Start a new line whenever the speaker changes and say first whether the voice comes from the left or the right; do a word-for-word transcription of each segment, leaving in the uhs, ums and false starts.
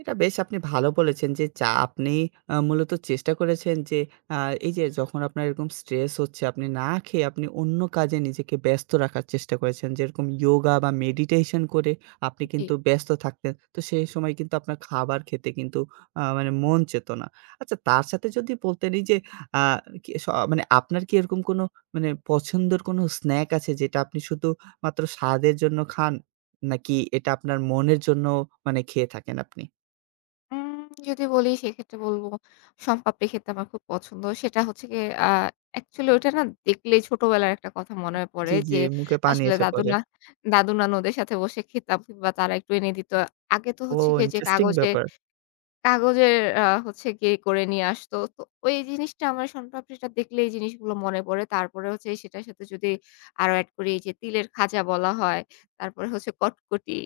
right: এটা বেশ আপনি ভালো বলেছেন যে, যা আপনি আ মূলত চেষ্টা করেছেন যে আ এই যে যখন আপনার এরকম স্ট্রেস হচ্ছে আপনি না খেয়ে আপনি অন্য কাজে নিজেকে ব্যস্ত রাখার চেষ্টা করেছেন, যেরকম ইওগা বা মেডিটেশন করে আপনি
left: জ্বী।
right: কিন্তু ব্যস্ত থাকতেন। তো সেই সময় কিন্তু আপনার খাবার খেতে কিন্তু আ মানে মন চেতনা আচ্ছা তার সাথে যদি বলতেন এই যে আ কি স মানে আপনার কি এরকম কোনো মানে পছন্দের কোনো স্ন্যাক আছে যেটা আপনি শুধু মাত্র স্বাদের জন্য খান? নাকি এটা আপনার মনের জন্য মানে খেয়ে থাকেন আপনি?
left: হুম। যদি বলি সেক্ষেত্রে বলব শম পাপড়ি খেতে আমার খুব পছন্দ। সেটা হচ্ছে গিয়ে আ অ্যাকচুয়ালি ওটা না দেখলেই ছোটবেলার একটা কথা
right: এ্যা
left: মনে পড়ে
right: জ্বি,
left: যে
right: জ্বি, মুখে পানি
left: আসলে
right: এসে
left: দাদু
right: পড়ে।
left: না দাদু নানুদের সাথে বসে খেতাম বা তারা একটু এনে দিত আগে তো
right: ও
left: হচ্ছে গিয়ে যে
right: ইন্টারেস্টিং
left: কাগজে
right: ব্যাপার।
left: কাগজের আ হচ্ছে গিয়ে করে নিয়ে আসত। তো ওই জিনিসটা আমার শন পাপড়ি টা দেখলেই এই জিনিসগুলো মনে পড়ে। তারপরে হচ্ছে সেটার সাথে যদি আরো এড করি এই যে তিলের খাজা বলা হয়। তারপরে হচ্ছে কটকটি।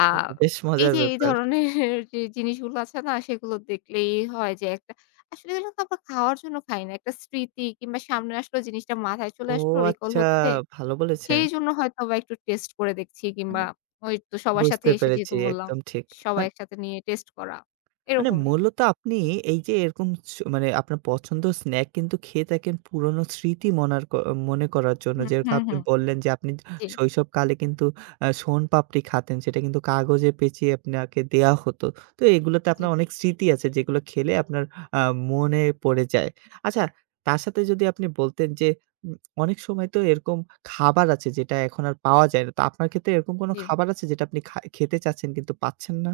left: আ
right: হুম, বেশ
left: এই
right: মজার
left: যে এই
right: ব্যাপার।
left: ধরনের যে জিনিসগুলো আছে না সেগুলো দেখলেই হয় যে একটা আসলে এগুলোতো আমরা খাওয়ার জন্য খাই না। একটা স্মৃতি কিংবা সামনে আসলে জিনিসটা মাথায় চলে
right: ও
left: আসলো রিকল
right: আচ্ছা
left: হচ্ছে।
right: ভালো বলেছেন।
left: সেইজন্য হয়তো বা একটু টেস্ট করে দেখছি কিংবা
right: [unintelligible]
left: ওইতো সবার সাথে
right: বুঝতে
left: এসে
right: পেরেছি
left: যেহেতু বললাম
right: একদম ঠিক
left: সবাই
right: মান
left: একসাথে নিয়ে টেস্ট করা।
right: মানে
left: এরকমই।
right: মূলত আপনি এই যে এরকম ছু মানে আপনার পছন্দ স্নাকস খেয়ে থাকেন পুরনো স্মৃতি মনারক মনে করার জন্য।
left: হু, হু,
right: যেরকম
left: হু,
right: আপনি বললেন যে আপনি
left: জ্বী।
right: শৈশবকালে কিন্তু আ শোন পাপড়ি খাতেন সেটা কিন্তু কাগজে পেচিয়ে আপনাকে দেয়া হত। তো এগুলোতে
left: জ্বী।
right: আপনার অনেক স্মৃতি আছে যেগুলো খেলে আপনার আ মনে পড়ে যায়। আচ্ছা? তার সাথে যদি আপনি বলতেন যে, উম অনেক সময় তো এরকম খাবার আছে যেটা এখন আর পাওয়া যায় না। তো আপনার ক্ষেত্রে এরকম কোন
left: জ্বী।
right: খাবার আছে যেটা আপনি খা খেতে চাচ্ছেন কিন্তু পাচ্ছেন না?